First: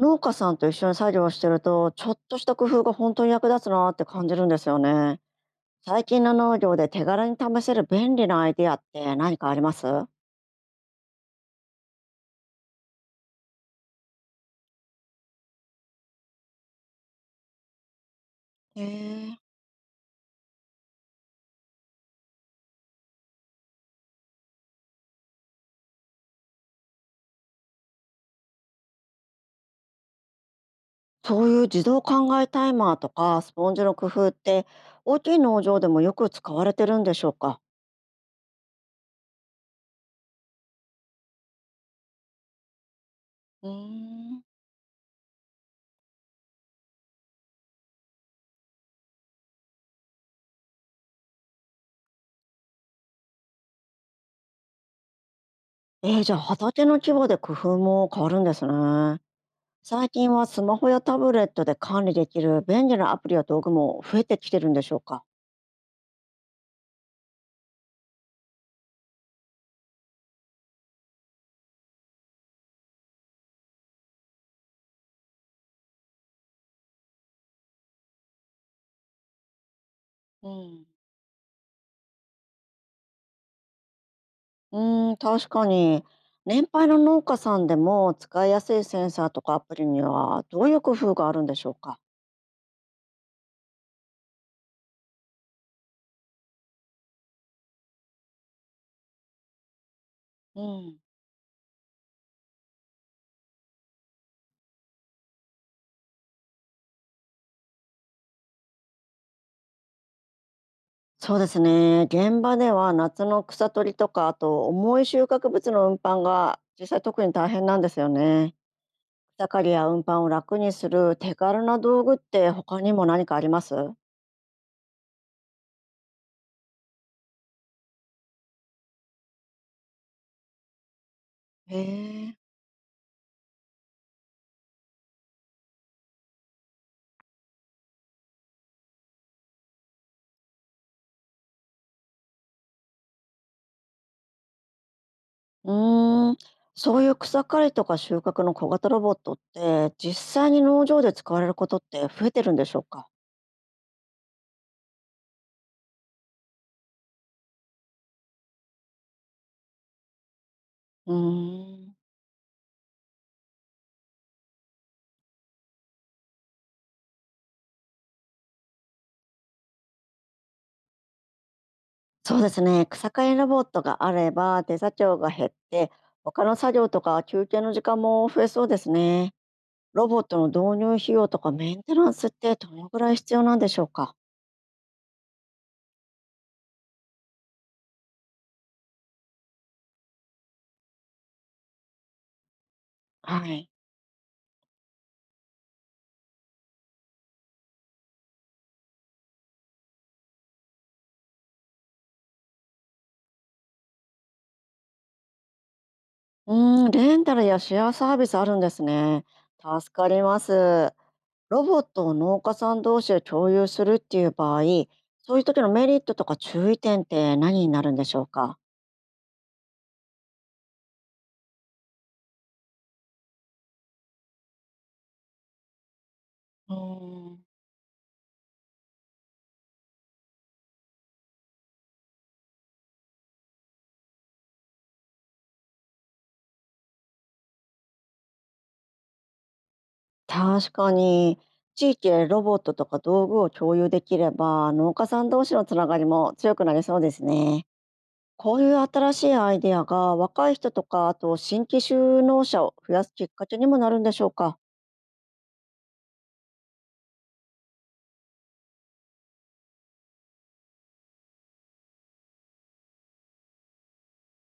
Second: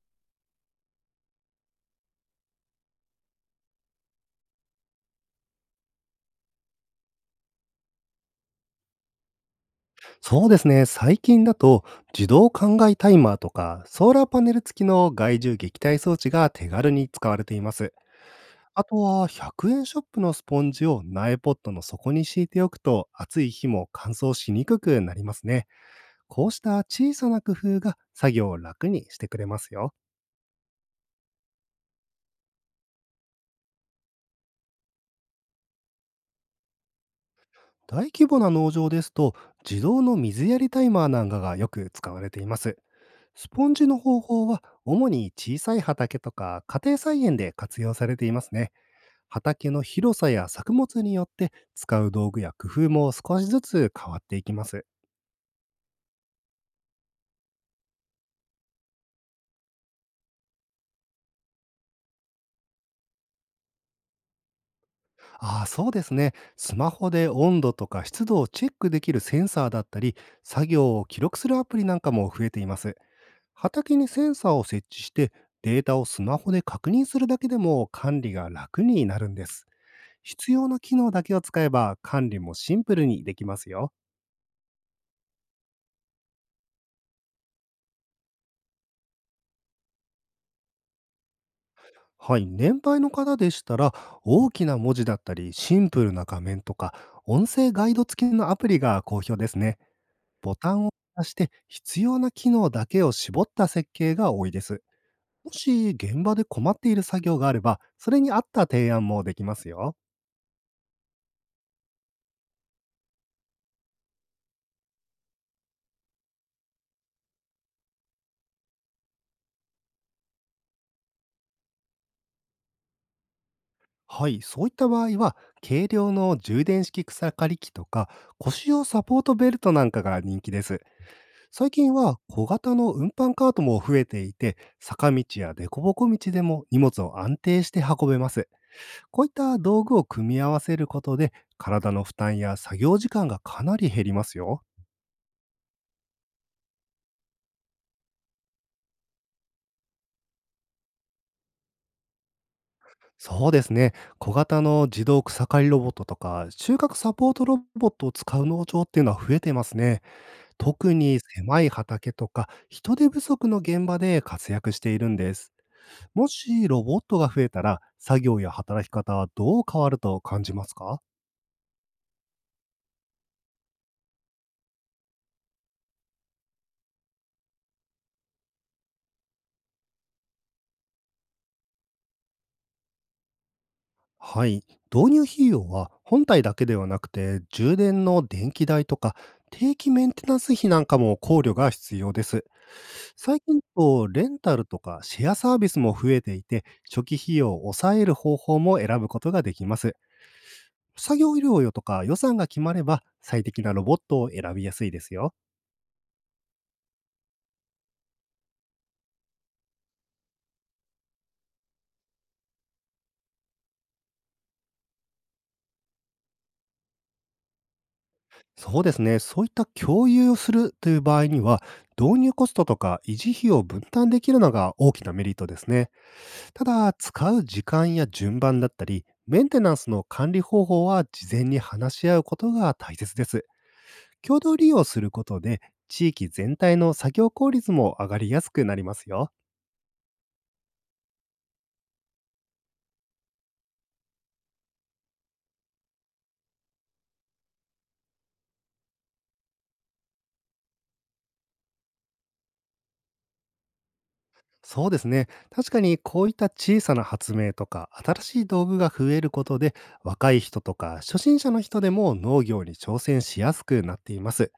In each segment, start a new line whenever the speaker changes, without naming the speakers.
農家さんと一緒に作業してると、ちょっとした工夫が本当に役立つなって感じるんですよね。最近の農業で手軽に試せる便利なアイディアって何かあります？
そうですね。最近だと自動灌漑タイマーとかソーラーパネル付きの害獣撃退装置が手軽に使われています。
へ
あとは
え。
100円ショップのスポンジを苗ポットの底に敷いておくと、暑い日も乾燥しにくくなりますね。こうした小さな工夫が作業を楽にしてくれますよ。
そういう自動考えタイマーとかスポンジの工夫って、大きい農場でもよく使われてるんでしょうか？
大規模な農場ですと、自動の水やりタイマーなんかがよく使われています。スポ
うー
ンジの方
ん。
法は主に小さい畑とか家庭菜園で活用されていますね。畑の広さや作物によって使う道具や工夫も少しずつ変わっていきます。
じゃあ畑の規模で工夫も変わるんですね。最近はスマホやタブレットで管理できる便利なアプリや道具も増えてきてるんでしょうか？
ああ、そうですね。スマホで温度とか湿度をチェックできるセンサーだったり、作業を記録するアプリなんかも増えています。畑にセンサーを設置して、データをスマホで確認するだけでも管理が楽になるんです。
う
必要な
ん。
機能だけを使えば、管理もシンプルにできますよ。
う確かに。年配の農家さんでも使いやすいセンサーとかアプリにはどういう工夫があるんでしょうか？
はい、年配の方でしたら、大きな文字だったりシンプルな画面とか、音声ガイド付きのアプリが好評ですね。ボ
う
タンを
ん。
押して必要な機能だけを絞った設計が多いです。もし現場で困っている作業があれば、それに合った提案もできますよ。
そうですね。現場では夏の草取りとか、あと重い収穫物の運搬が実際特に大変なんですよね。草刈りや運搬を楽にする手軽な道具って他にも何かあります？
はい、そういった場合は、軽量の充電式草刈り機とか、腰用サポートベルトなんかが人気です。最
へ
近は
え。
小型の運搬カートも増えていて、坂道や凸凹道でも荷物を安定して運べます。こういった道具を組み合わせることで、体の負担や作業時間がかなり減りますよ。
うーん、そういう草刈りとか収穫の小型ロボットって実際に農場で使われることって増えてるんでしょうか？
そうですね。小型の自動草刈りロボットとか、収穫サポートロボットを使う農場っていうのは増えてますね。特
う
に狭い
ーん、
畑とか人手不足の現場で活躍しているんです。もしロボットが増えたら、作業や働き方はどう変わると感じますか？
そうですね。草刈りロボットがあれば、手作業が減って、他の作業とか休憩の時間も増えそうですね。ロボットの導入費用とかメンテナンスってどのぐらい必要なんでしょうか？
はい、導入費用は本体だけではなくて、充電の電気代とか定期メンテナンス費なんかも考慮が必要です。最
は
近だ
い。
とレンタルとかシェアサービスも増えていて、初期費用を抑える方法も選ぶことができます。作業量よとか予算が決まれば、最適なロボットを選びやすいですよ。
レンタルやシェアサービスあるんですね。助かります。ロボットを農家さん同士で共有するっていう場合、そういう時のメリットとか注意点って何になるんでしょうか？
そうですね。そういった共有をするという場合には、導入コストとか維持費を分担できるのが大きなメリットですね。た
う
だ、使
ー
う
ん。
時間や順番だったり、メンテナンスの管理方法は事前に話し合うことが大切です。共同利用することで、地域全体の作業効率も上がりやすくなりますよ。
確かに、地域でロボットとか道具を共有できれば農家さん同士のつながりも強くなりそうですね。こういう新しいアイデアが若い人とかあと新規就農者を増やすきっかけにもなるんでしょうか。
そうですね。確かにこういった小さな発明とか新しい道具が増えることで、若い人とか初心者の人でも農業に挑戦しやすくなっています。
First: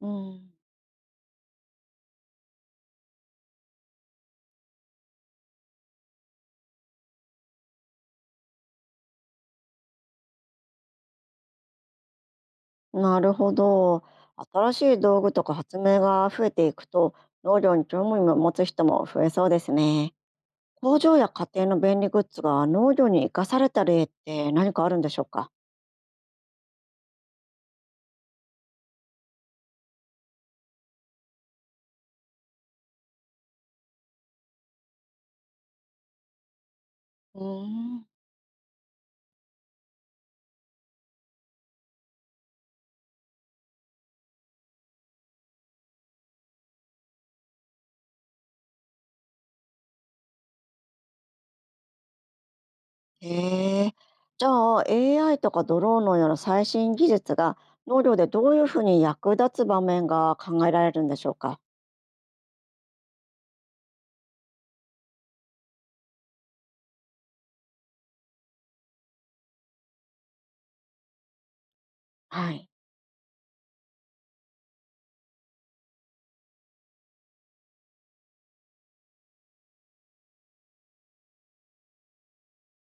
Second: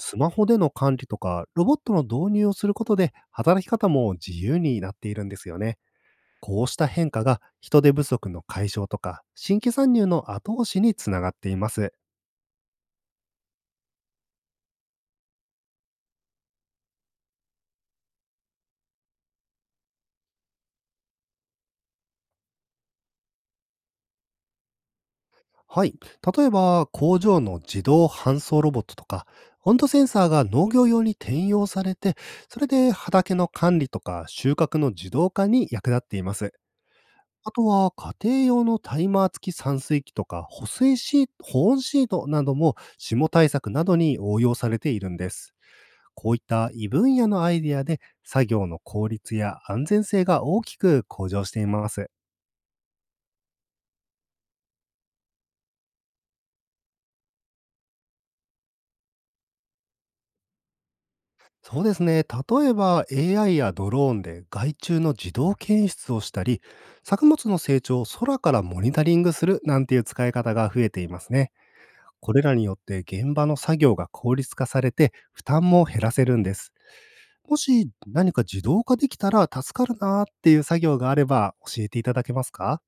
う
マホ
ん、
での管理とかロボットの導入をすることで、働き方も自由になっているんですよね。こうした変化が人手不足の解消とか新規参入の後押しにつながっています。
なるほど。新しい道具とか発明が増えていくと農業に興味を持つ人も増えそうですね。工場や家庭の便利グッズが農業に生かされた例って何かあるんでしょうか。
はい。例えば、工場の自動搬送ロボットとか、温度センサーが農業用に転用されて、それで畑の管理とか収穫の自動化に役立っています。
う
あと
ー
は、
ん。
家庭用のタイマー付き散水機とか、保水シート、保温シートなども、霜対策などに応用されているんです。こういった異分野のアイデアで、作業の効率や安全性が大きく向上しています。
へえ。じゃあ AI とかドローンのような最新技術が農業でどういうふうに役立つ場面が考えられるんでしょうか。
そうですね。例えば AI やドローンで害虫の自動検出をしたり、作物の成長を空からモニタリングするなんていう使い方が増えていますね。これ
は
らに
い。
よって現場の作業が効率化されて、負担も減らせるんです。もし何か自動化できたら助かるなーっていう作業があれば教えていただけますか？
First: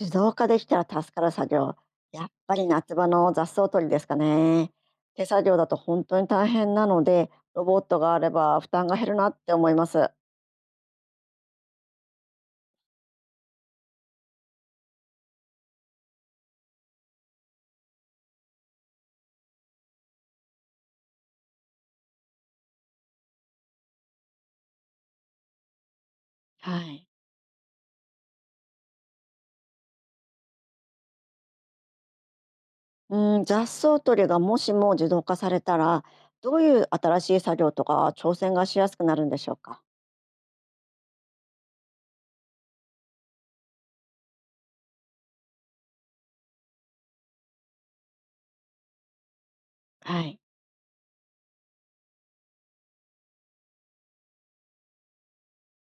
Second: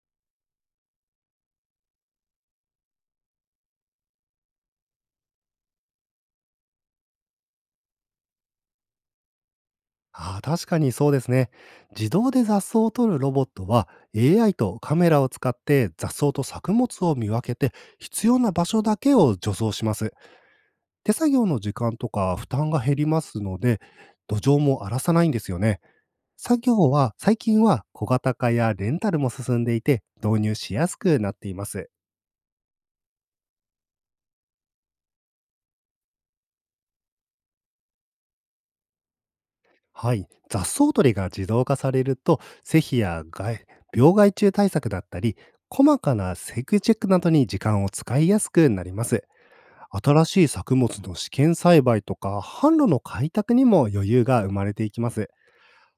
自動化できたら助かる作業。やっぱり夏場の雑草取りですかね。手作業だと本当に大変なので、ロボットがあれば負担が減るなって思います。
ああ、確かにそうですね。自動で雑草を取るロボットは AI とカメラを使って雑草と作物を見分けて、必要な場所だけを除草します。手作業の時間とか負担が減りますので、土壌も荒らさないんですよね。作
は
業
い。
は最近は小型化やレンタルも進んでいて、導入しやすくなっています。
うん、雑草取りがもしも自動化されたら、どういう新しい作業とか挑戦がしやすくなるんでしょうか。
はい、雑草取りが自動化されると、施肥や害病害虫対策だったり、細かなセグチェックなどに時間を使いやすくなります。
は
新
い。
しい作物の試験栽培とか、販路の開拓にも余裕が生まれていきます。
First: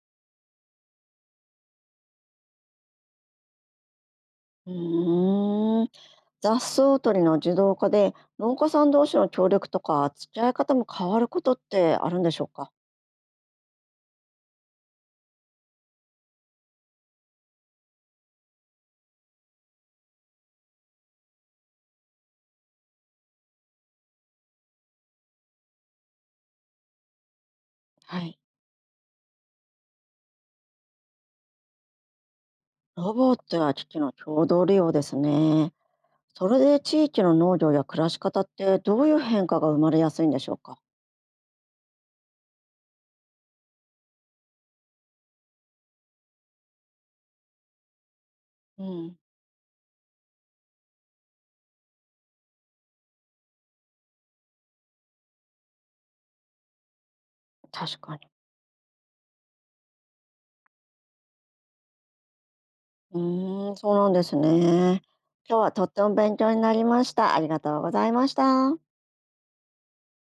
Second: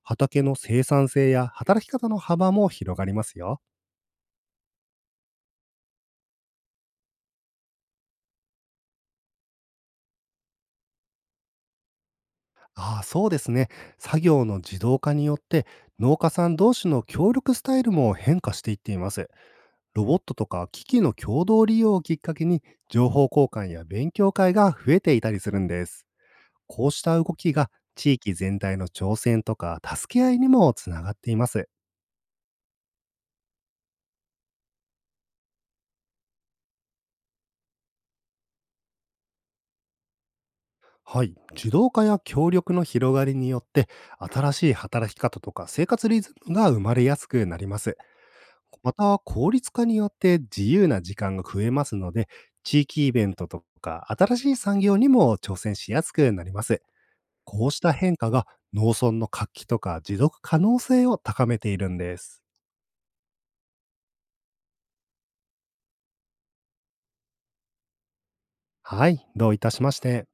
畑の生産性や働き方の幅も広がりますよ。
うーん。雑草取りの自動化で農家さん同士の協力とか付き合い方も変わることってあるんでしょうか？
ああ、そうですね。作業の自動化によって、農家さん同士の協力スタイルも変化していっています。ロボットとか機器の共同利用をきっかけに、情報交換や勉強会が増えていたりするんです。こうした動きが地
は
域
い。
全体の挑戦とか助け合いにもつながっています。
ロボットや機器の共同利用ですね。それで地域の農業や暮らし方ってどういう変化が生まれやすいんでしょうか？
はい。自動化や協力の広がりによって、新しい働き方とか生活リズムが生まれやすくなります。
う
ま
ん。
た効率化によって自由な時間が増えますので、地域イベントとか新しい産業にも挑戦しやすくなります。こうした
確か
変
に。
化が農村の活気とか持続可能性を高めているんです。
そうなんですね。今日はとっても勉強になりました。ありがとうございました。
はい、どういたしまして。